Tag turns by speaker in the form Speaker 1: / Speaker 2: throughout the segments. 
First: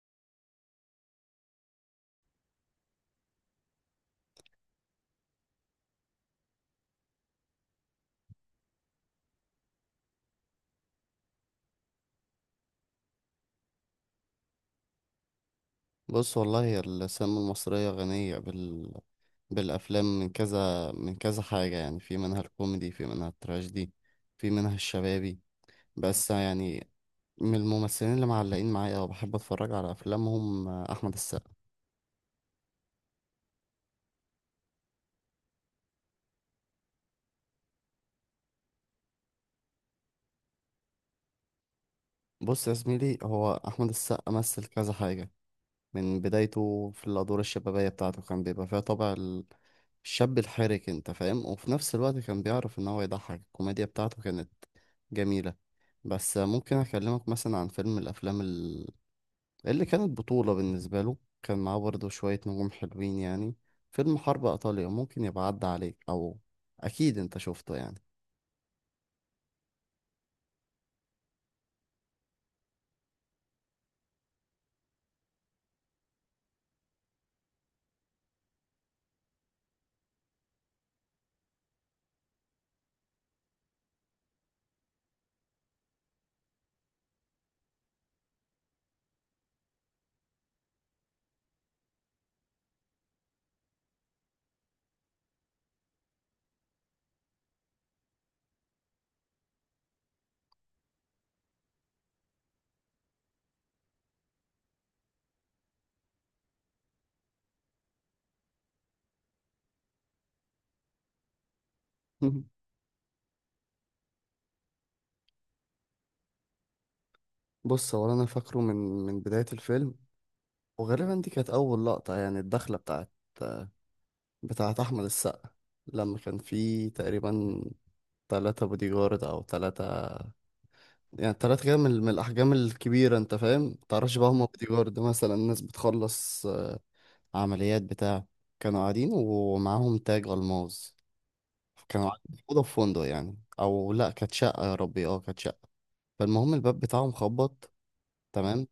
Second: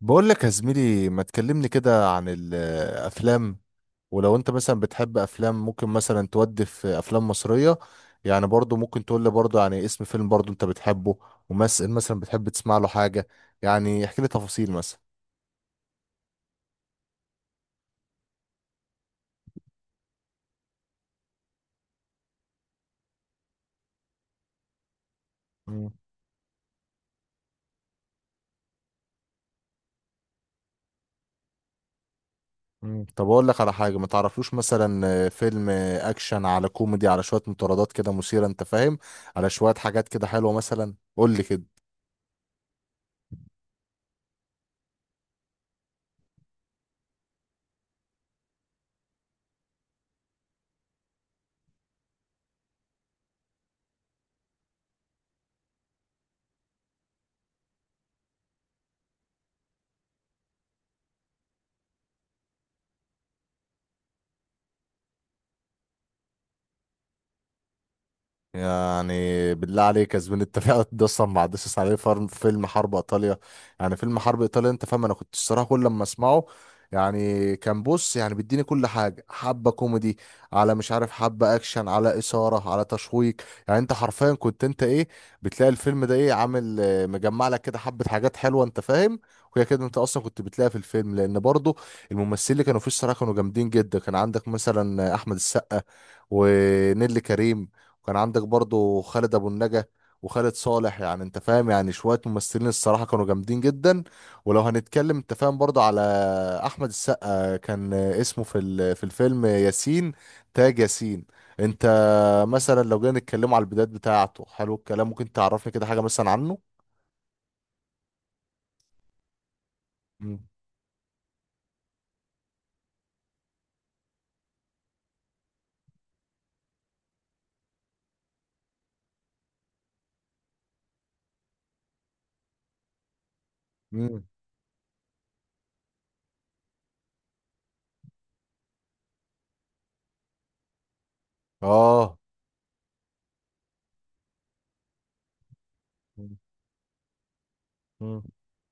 Speaker 1: بقول لك يا زميلي ما تكلمني كده عن الافلام، ولو انت مثلا بتحب افلام ممكن مثلا تودي في افلام مصرية. يعني برضو ممكن تقول لي برضو يعني اسم فيلم برضو انت بتحبه، وممثل مثلا بتحب تسمع له حاجة. يعني احكي لي تفاصيل مثلا.
Speaker 2: بص والله هي السينما المصرية غنية بالأفلام من كذا من كذا حاجة، يعني في منها الكوميدي، في منها التراجيدي، في منها الشبابي.
Speaker 1: مم.
Speaker 2: بس يعني من الممثلين اللي معلقين معايا وبحب أتفرج على أفلامهم أحمد السقا.
Speaker 1: مم. طب اقول لك على حاجة ما تعرفلوش مثلا، فيلم اكشن على كوميدي على شوية مطاردات كده مثيرة، انت فاهم؟ على شوية حاجات كده حلوة مثلا، قول لي كده.
Speaker 2: بص يا زميلي، هو أحمد السقا مثل كذا حاجة. من بدايته في الأدوار الشبابية بتاعته كان بيبقى فيها طابع الشاب الحرك، انت فاهم، وفي نفس الوقت كان بيعرف ان هو يضحك، الكوميديا بتاعته كانت جميلة. بس ممكن اكلمك مثلا عن فيلم من الافلام اللي كانت بطولة بالنسبة له، كان معاه برضه شوية نجوم حلوين يعني. فيلم حرب ايطاليا ممكن يبقى عدى عليك، او اكيد انت شفته يعني.
Speaker 1: يعني بالله عليك يا زميلي انت فعلا ده اصلا ما عدتش عليه فيلم حرب ايطاليا. يعني فيلم حرب ايطاليا، انت فاهم؟ انا كنت الصراحه كل لما اسمعه يعني كان بص يعني بيديني كل حاجه، حبه كوميدي على مش عارف حبه اكشن على اثاره على تشويق. يعني انت حرفيا كنت انت ايه بتلاقي الفيلم ده ايه عامل مجمع لك كده حبه حاجات حلوه، انت فاهم؟ وهي كده انت اصلا كنت بتلاقيها في الفيلم لان برضه الممثلين اللي كانوا فيه الصراحه كانوا جامدين جدا. كان عندك مثلا احمد السقا ونيللي كريم، وكان عندك برضو خالد ابو النجا وخالد صالح، يعني انت فاهم يعني شويه ممثلين الصراحه كانوا جامدين جدا. ولو هنتكلم انت فاهم برضو على احمد السقا كان اسمه في في الفيلم ياسين، تاج ياسين، انت مثلا لو جينا نتكلم على البدايات بتاعته حلو الكلام ممكن تعرفني كده حاجه مثلا عنه.
Speaker 2: بص، هو انا فاكره من من بداية الفيلم،
Speaker 1: مم.
Speaker 2: وغالبا دي كانت اول لقطة يعني، الدخلة بتاعت احمد السقا، لما كان فيه تقريبا ثلاثة بودي جارد، او ثلاثة يعني، تلات كده من من الأحجام الكبيرة. أنت فاهم؟ متعرفش
Speaker 1: مم.
Speaker 2: بقى هما بوديجارد مثلا، الناس بتخلص عمليات بتاع. كانوا قاعدين ومعاهم تاج ألماظ، كانوا
Speaker 1: اه.
Speaker 2: قاعدين في أوضة في فندق يعني، أو لأ كانت شقة، يا ربي أه كانت شقة.
Speaker 1: مم.
Speaker 2: فالمهم الباب بتاعهم خبط،
Speaker 1: مم.
Speaker 2: تمام،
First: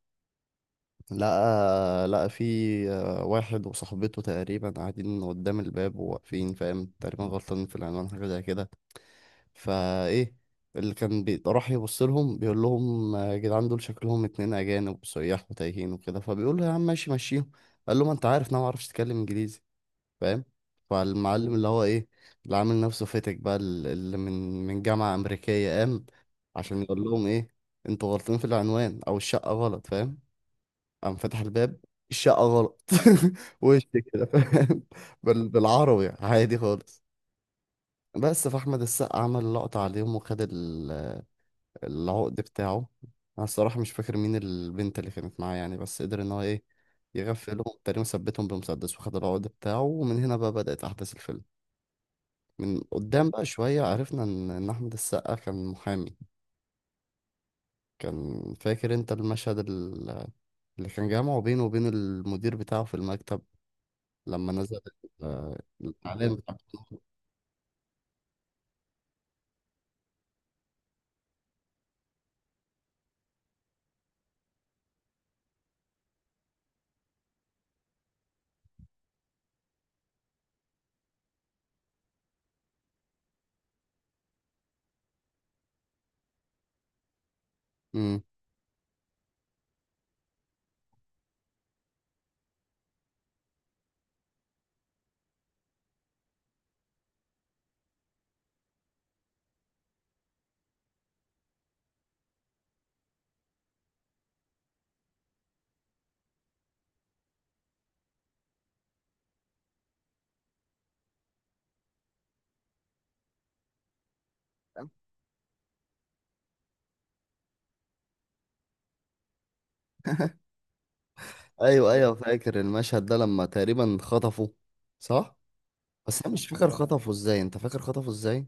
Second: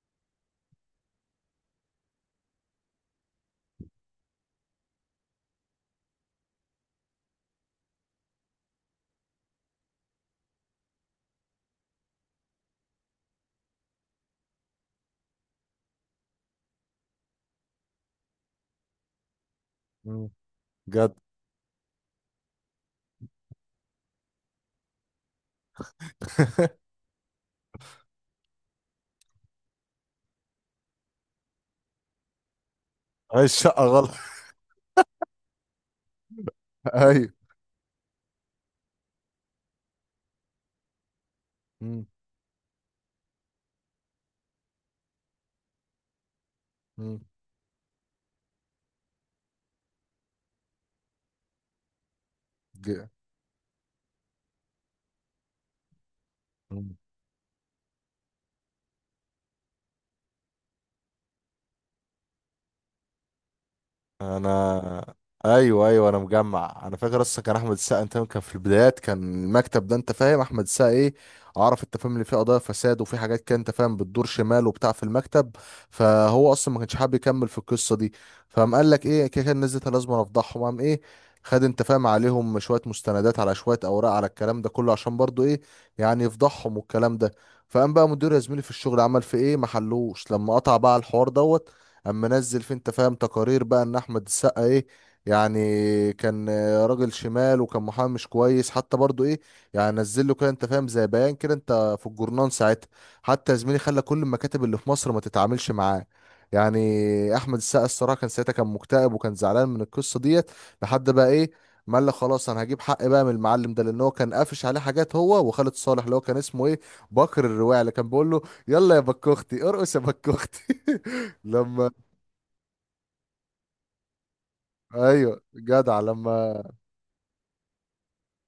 Speaker 2: لقى في واحد وصاحبته تقريبا قاعدين قدام الباب وواقفين، فاهم، تقريبا غلطانين في العنوان حاجة زي كده. فايه اللي كان راح يبص لهم بيقول لهم يا جدعان دول شكلهم اتنين اجانب سياح وتايهين وكده، فبيقول له يا عم ماشي مشيهم. قال له ما انت عارف إن انا ما اعرفش اتكلم انجليزي،
Speaker 1: مم.
Speaker 2: فاهم.
Speaker 1: جد.
Speaker 2: فالمعلم اللي هو ايه، اللي عامل نفسه فاتك بقى، اللي من من جامعة امريكية، قام عشان يقول لهم ايه، انتوا غلطين في العنوان او الشقة غلط، فاهم. قام فتح الباب، الشقة غلط،
Speaker 1: هاي
Speaker 2: وش
Speaker 1: الشقه غلط.
Speaker 2: كده فاهم، بالعربي عادي خالص.
Speaker 1: ايوه.
Speaker 2: بس فاحمد السقا عمل لقطة عليهم وخد
Speaker 1: مم.
Speaker 2: العقد بتاعه. انا الصراحه مش فاكر مين البنت اللي كانت معاه يعني، بس قدر ان هو ايه،
Speaker 1: مم.
Speaker 2: يغفلهم، تقريبا ثبتهم بمسدس وخد العقد بتاعه. ومن هنا بقى بدأت احداث الفيلم. من
Speaker 1: ج-
Speaker 2: قدام بقى شويه عرفنا ان ان احمد السقا كان محامي. كان فاكر انت المشهد اللي كان جامعه بينه وبين المدير بتاعه في المكتب، لما نزل
Speaker 1: انا
Speaker 2: ال-
Speaker 1: ايوه ايوه، انا
Speaker 2: الاعلان بتاعه؟
Speaker 1: مجمع، انا فاكر اصلا كان احمد السقا انت كان في البدايات كان المكتب ده انت فاهم احمد السقا ايه عرف انت فاهم اللي فيه قضايا فساد وفي حاجات كده انت فاهم بتدور شمال وبتاع في المكتب. فهو اصلا ما كانش حابب يكمل في القصه دي، فقام قال لك ايه كده كان نزلت لازم أنا افضحهم. قام ايه خد انت فاهم عليهم شويه مستندات على شويه اوراق على الكلام ده كله عشان برضو ايه يعني يفضحهم والكلام ده. فقام بقى
Speaker 2: مم.
Speaker 1: مدير يا زميلي في الشغل عمل في ايه محلوش لما قطع بقى الحوار دوت اما نزل في انت فاهم تقارير بقى ان احمد السقا ايه يعني كان راجل شمال وكان محامي مش كويس، حتى برضو ايه يعني نزل له كده انت فاهم زي بيان كده انت في الجورنان ساعتها، حتى يا زميلي خلى كل المكاتب اللي في مصر ما تتعاملش معاه. يعني احمد السقا الصراحه كان ساعتها كان مكتئب وكان زعلان من القصه ديت لحد بقى ايه ما قال لك خلاص انا هجيب حق بقى من المعلم ده، لان هو كان قافش عليه حاجات، هو وخالد صالح اللي هو كان اسمه ايه بكر الرواعي اللي كان بيقول له يلا يا بكوختي ارقص يا بكوختي. لما
Speaker 2: ايوه ايوه، فاكر المشهد ده لما تقريبا خطفه، صح.
Speaker 1: ايوه جدع
Speaker 2: بس انا مش
Speaker 1: لما
Speaker 2: فاكر خطفه ازاي، انت فاكر خطفه ازاي؟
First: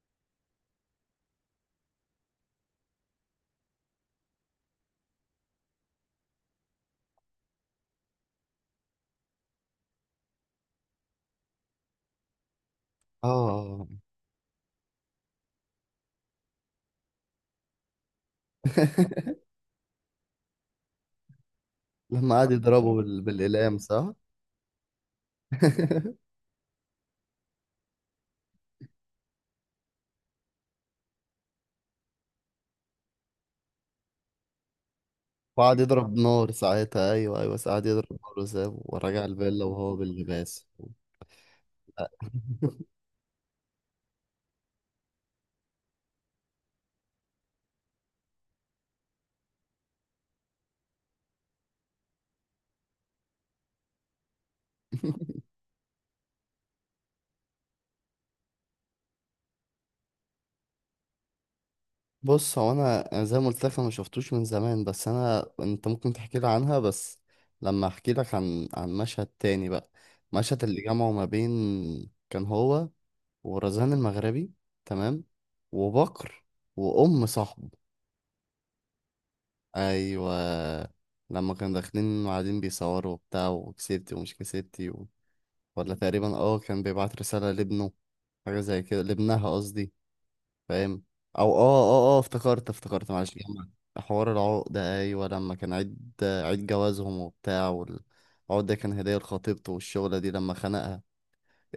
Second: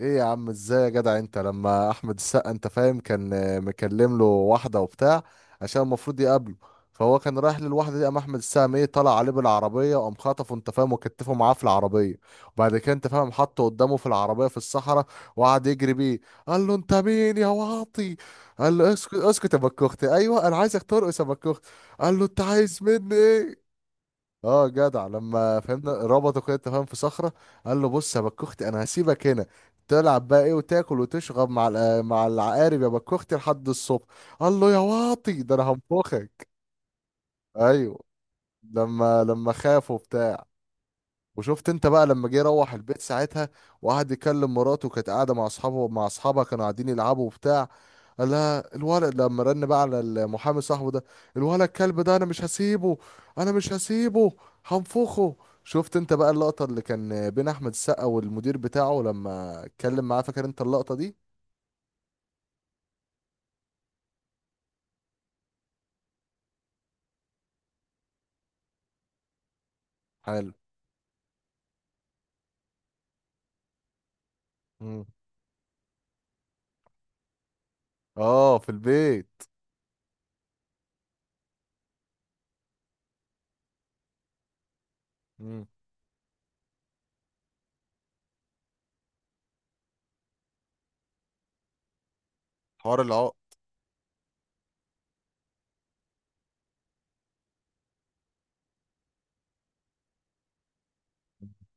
Speaker 1: ايه يا عم ازاي يا جدع انت لما احمد السقا انت فاهم كان مكلم له واحده وبتاع عشان المفروض يقابله. فهو كان رايح للواحده دي قام احمد السقا ايه طلع عليه بالعربيه وقام خطفه انت فاهم وكتفه معاه في العربيه، وبعد كده انت فاهم حطه
Speaker 2: اه.
Speaker 1: قدامه في العربيه في الصحراء وقعد يجري بيه. قال له انت مين يا واطي؟ قال له اسكت اسكت يا بكوختي، ايوه انا عايزك ترقص يا بكوختي. قال له
Speaker 2: لما
Speaker 1: انت
Speaker 2: قعد
Speaker 1: عايز
Speaker 2: يضربه
Speaker 1: مني ايه؟
Speaker 2: بالإقلام، صح؟
Speaker 1: اه جدع لما فهمنا ربطوا كده تفاهم في صخرة، قال له بص يا بكوختي انا هسيبك هنا تلعب بقى ايه وتاكل وتشرب مع مع العقارب يا بكوختي لحد الصبح. قال له يا واطي ده انا
Speaker 2: وقعد يضرب
Speaker 1: هنفخك.
Speaker 2: نار ساعتها، أيوه أيوه، قعد
Speaker 1: ايوه
Speaker 2: يضرب نار وسابه
Speaker 1: لما
Speaker 2: ورجع
Speaker 1: لما
Speaker 2: الفيلا وهو
Speaker 1: خافوا،
Speaker 2: باللباس.
Speaker 1: وشفت انت بقى لما
Speaker 2: لا.
Speaker 1: جه يروح البيت ساعتها وقعد يكلم مراته كانت قاعده مع اصحابه مع اصحابها كانوا قاعدين يلعبوا وبتاع. قال لها الولد لما رن بقى على المحامي صاحبه ده، الولد الكلب ده انا مش هسيبه، انا مش هسيبه، هنفخه. شفت انت بقى اللقطه اللي كان بين احمد السقا والمدير بتاعه لما اتكلم معاه فاكر انت اللقطه دي؟
Speaker 2: بص، هو أنا زي ما قلت لك أنا مشفتوش من زمان، بس أنا أنت ممكن تحكي لي عنها، بس لما أحكي لك عن عن مشهد تاني بقى.
Speaker 1: حلو.
Speaker 2: مشهد اللي جمعه ما بين، كان هو ورزان المغربي،
Speaker 1: مم.
Speaker 2: تمام، وبكر وأم صاحبه.
Speaker 1: اه في البيت.
Speaker 2: ايوه، لما كانوا داخلين وقاعدين بيصوروا وبتاع، وكسبتي ومش كسبتي و...
Speaker 1: مم.
Speaker 2: ولا تقريبا اه كان بيبعت رسالة لابنه، حاجة زي كده، لابنها قصدي، فاهم. او افتكرت
Speaker 1: حوار
Speaker 2: افتكرت معلش
Speaker 1: العقد.
Speaker 2: جمعت. حوار العقدة، ايوه، لما كان عيد عيد جوازهم وبتاع، والعقدة كان هدية لخطيبته، والشغلة دي لما خنقها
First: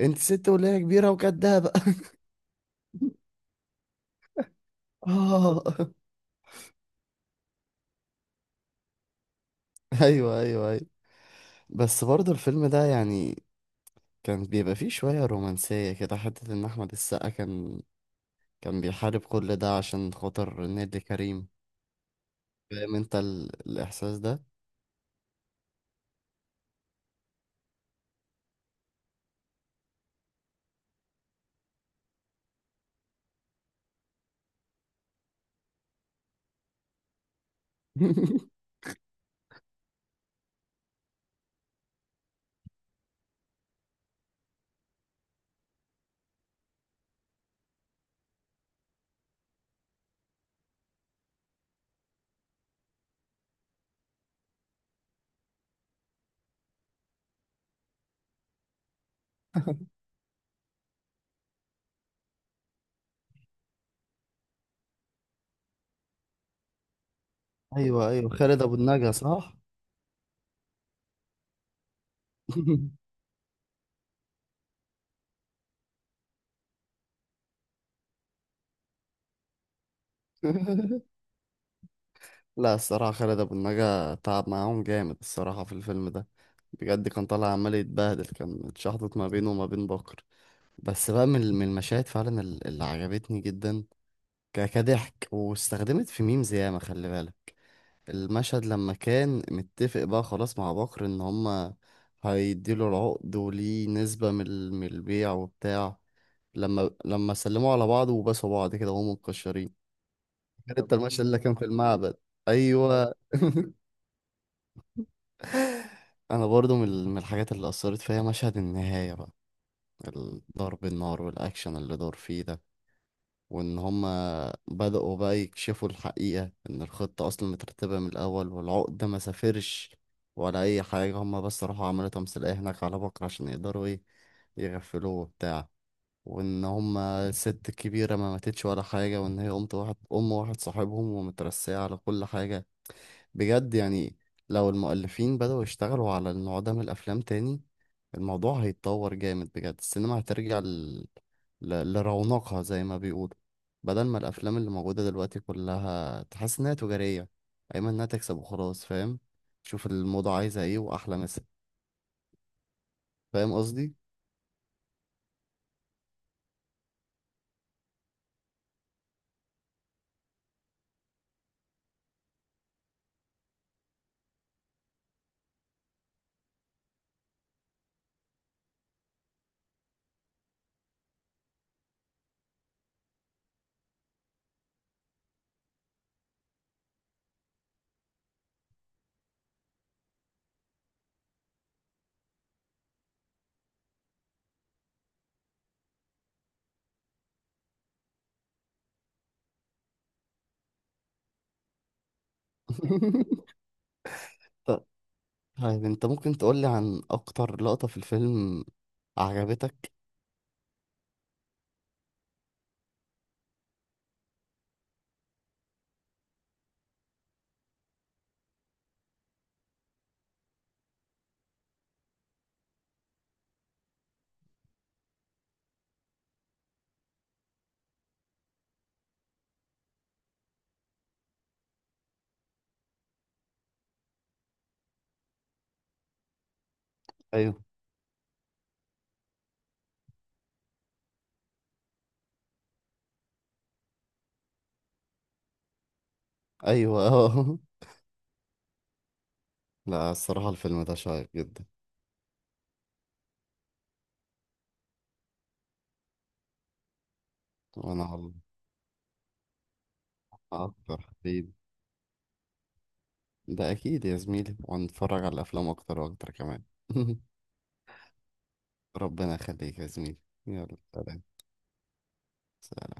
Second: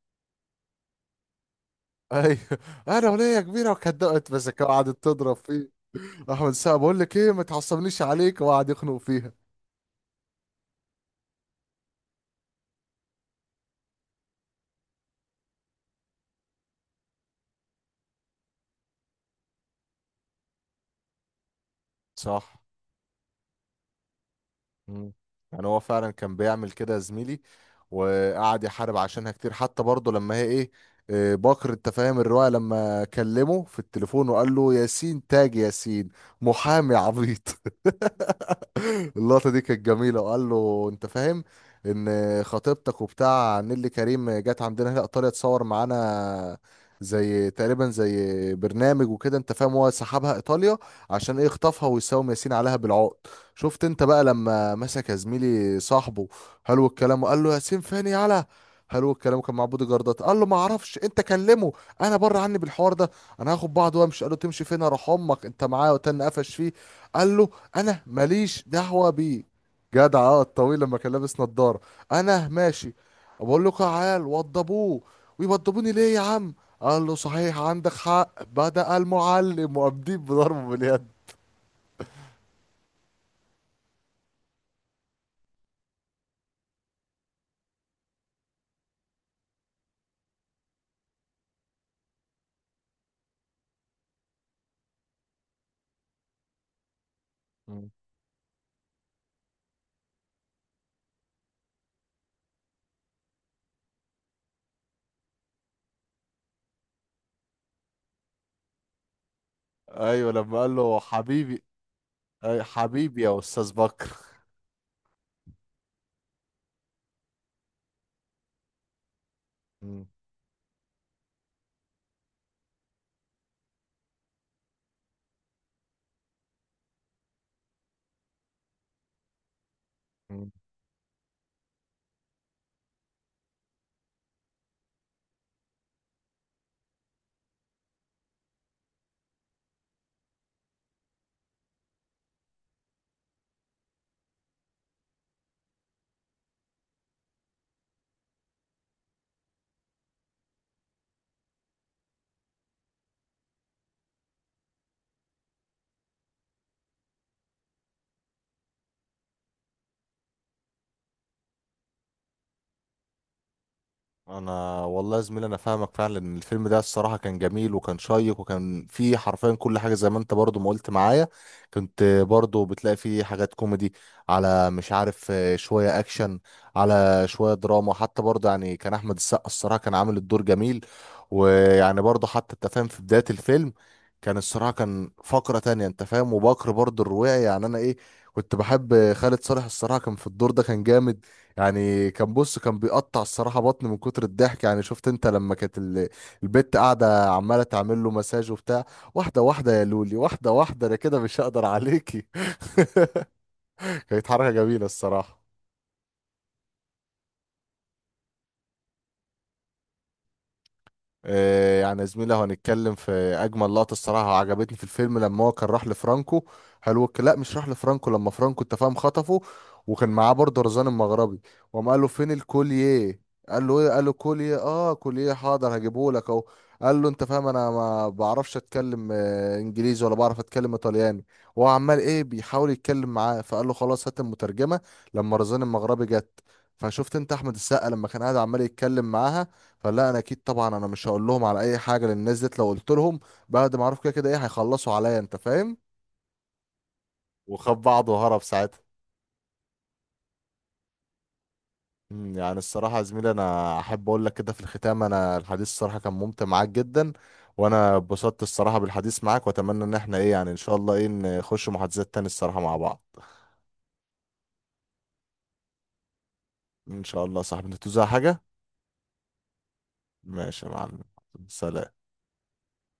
Speaker 2: انت ست ولا هي كبيرة وكدابة.
Speaker 1: ايوه انا وليا كبيره وكدقت مسكه وقعدت تضرب فيه،
Speaker 2: اه،
Speaker 1: احمد سقا بقول لك ايه ما تعصبنيش عليك وقعد يخنق فيها.
Speaker 2: ايوه ايوه ايوه. بس برضه الفيلم ده يعني كان بيبقى فيه شوية رومانسية كده، حتة إن أحمد السقا كان كان بيحارب كل ده عشان خاطر نيللي كريم.
Speaker 1: صح.
Speaker 2: فاهم أنت الإحساس ده؟
Speaker 1: مم. يعني هو فعلا كان بيعمل كده يا زميلي، وقعد يحارب عشانها كتير حتى برضه لما هي ايه إيه، باكر انت فاهم الرواية لما كلمه في التليفون وقال له ياسين تاج ياسين محامي عبيط. اللقطة دي كانت جميلة. وقال له انت فاهم ان خطيبتك وبتاع نيللي كريم جت عندنا هنا ايطاليا تصور معانا زي تقريبا زي برنامج وكده انت فاهم هو سحبها ايطاليا عشان ايه خطفها ويساوم ياسين عليها بالعقد. شفت انت بقى لما مسك يا زميلي صاحبه حلو الكلام وقال له ياسين فين يالا حلو الكلام كان مع بودي جاردات؟ قال له ما اعرفش انت كلمه انا بره عني بالحوار ده انا هاخد بعض وامشي. قال له تمشي فين؟ اروح امك انت معايا، وتن قفش فيه. قال له انا
Speaker 2: أيوه أيوه، خالد
Speaker 1: ماليش
Speaker 2: أبو
Speaker 1: دعوه
Speaker 2: النجا،
Speaker 1: بيه.
Speaker 2: صح؟
Speaker 1: جدع اه الطويل لما كان لابس نضاره، انا ماشي. بقول له تعال وضبوه، ويوضبوني ليه يا عم؟ قال له صحيح عندك حق، بدأ المعلم وقام بضربه باليد.
Speaker 2: لا الصراحة خالد أبو النجا تعب معاهم جامد الصراحة في الفيلم ده، بجد. كان طالع عمال يتبهدل، كان اتشحطت ما بينه وما بين بكر. بس بقى من من المشاهد فعلا اللي عجبتني جدا، كضحك واستخدمت في ميمز ياما، خلي بالك.
Speaker 1: مم.
Speaker 2: المشهد لما كان متفق بقى خلاص مع بكر ان هما هيديله العقد وليه نسبة من من البيع وبتاع، لما لما سلموا على بعض وباسوا بعض كده وهم متكشرين.
Speaker 1: ايوه لما قال
Speaker 2: كان انت
Speaker 1: له
Speaker 2: المشهد اللي كان
Speaker 1: حبيبي،
Speaker 2: في المعبد.
Speaker 1: أي
Speaker 2: ايوه.
Speaker 1: حبيبي يا استاذ بكر.
Speaker 2: انا برضو من من الحاجات اللي اثرت فيا مشهد النهاية بقى، ضرب النار والاكشن اللي دار فيه ده، وإن هما بدأوا بقى يكشفوا الحقيقة، إن الخطة أصلا مترتبة من الأول، والعقدة ما سافرش
Speaker 1: مم.
Speaker 2: ولا أي حاجة، هما بس راحوا عملوا تمثيلية هناك على بكرة، عشان يقدروا إيه يغفلوه وبتاع، وإن هما الست الكبيرة ما ماتتش ولا حاجة، وإن هي أمت واحد، أم واحد صاحبهم، ومترسية على كل حاجة. بجد يعني، لو المؤلفين بدأوا يشتغلوا على النوع ده من الأفلام تاني، الموضوع هيتطور جامد بجد. السينما هترجع لرونقها زي ما بيقولوا، بدل ما الافلام اللي موجوده دلوقتي كلها تحس انها تجاريه، ايما انها تكسب وخلاص، فاهم، شوف الموضة عايزه ايه واحلى مثل، فاهم قصدي.
Speaker 1: انا والله يا زميلي انا فاهمك فعلا ان الفيلم ده الصراحه كان جميل وكان شيق وكان فيه حرفيا كل حاجه زي ما انت برضو ما قلت معايا، كنت برضو بتلاقي فيه حاجات كوميدي على مش عارف شويه اكشن على شويه دراما، حتى برضو يعني كان احمد السقا الصراحه كان عامل الدور جميل. ويعني برضو حتى انت فاهم في بدايه الفيلم كان الصراحه كان فقره تانية انت فاهم، وبكر برضو الرواعي يعني انا ايه كنت بحب خالد صالح الصراحه كان في الدور ده كان جامد. يعني كان بص كان بيقطع الصراحة بطني من كتر الضحك، يعني شفت انت لما كانت البت قاعدة عمالة تعمل له مساج وبتاع، واحدة واحدة يا لولي واحدة واحدة انا كده مش هقدر عليكي. كانت حركة
Speaker 2: طب،
Speaker 1: جميلة الصراحة.
Speaker 2: طيب انت ممكن تقولي عن اكتر لقطه في الفيلم عجبتك؟
Speaker 1: يعني يا زميلي لو هنتكلم في اجمل لقطه الصراحه عجبتني في الفيلم لما هو كان راح لفرانكو هلوك لا مش راح لفرانكو لما فرانكو انت فاهم خطفه وكان معاه برضه رزان المغربي، وقام قال له فين الكوليه؟ قال له ايه؟ قال له كوليه اه كوليه حاضر هجيبه لك اهو. قال له انت فاهم انا ما بعرفش اتكلم انجليزي ولا بعرف اتكلم ايطالياني، وهو عمال ايه بيحاول يتكلم معاه. فقال له خلاص هات المترجمه. لما رزان المغربي جت فشفت انت
Speaker 2: ايوه
Speaker 1: احمد السقا لما كان قاعد عمال يتكلم معاها، فلا انا اكيد طبعا انا مش هقول لهم على اي حاجه لان الناس ديت لو قلت لهم بعد ما اعرف كده كده ايه هيخلصوا عليا، انت فاهم؟
Speaker 2: ايوه. اه.
Speaker 1: وخد بعضه وهرب ساعتها.
Speaker 2: لا الصراحه الفيلم ده شيق جدا.
Speaker 1: يعني الصراحه يا زميلي انا احب اقول لك كده في الختام انا الحديث الصراحه كان ممتع معاك جدا، وانا
Speaker 2: وانا والله
Speaker 1: اتبسطت الصراحه بالحديث معاك، واتمنى ان احنا ايه يعني ان شاء الله
Speaker 2: اكتر
Speaker 1: ايه
Speaker 2: حبيب،
Speaker 1: نخش محادثات تاني الصراحه مع بعض.
Speaker 2: ده اكيد يا زميلي، وهنتفرج على الافلام اكتر واكتر كمان.
Speaker 1: ان شاء الله يا صاحبي، انت توزع حاجه.
Speaker 2: ربنا يخليك يا زميلي.
Speaker 1: ماشي يا
Speaker 2: يلا
Speaker 1: معلم.
Speaker 2: سلام.
Speaker 1: سلام.
Speaker 2: سلام.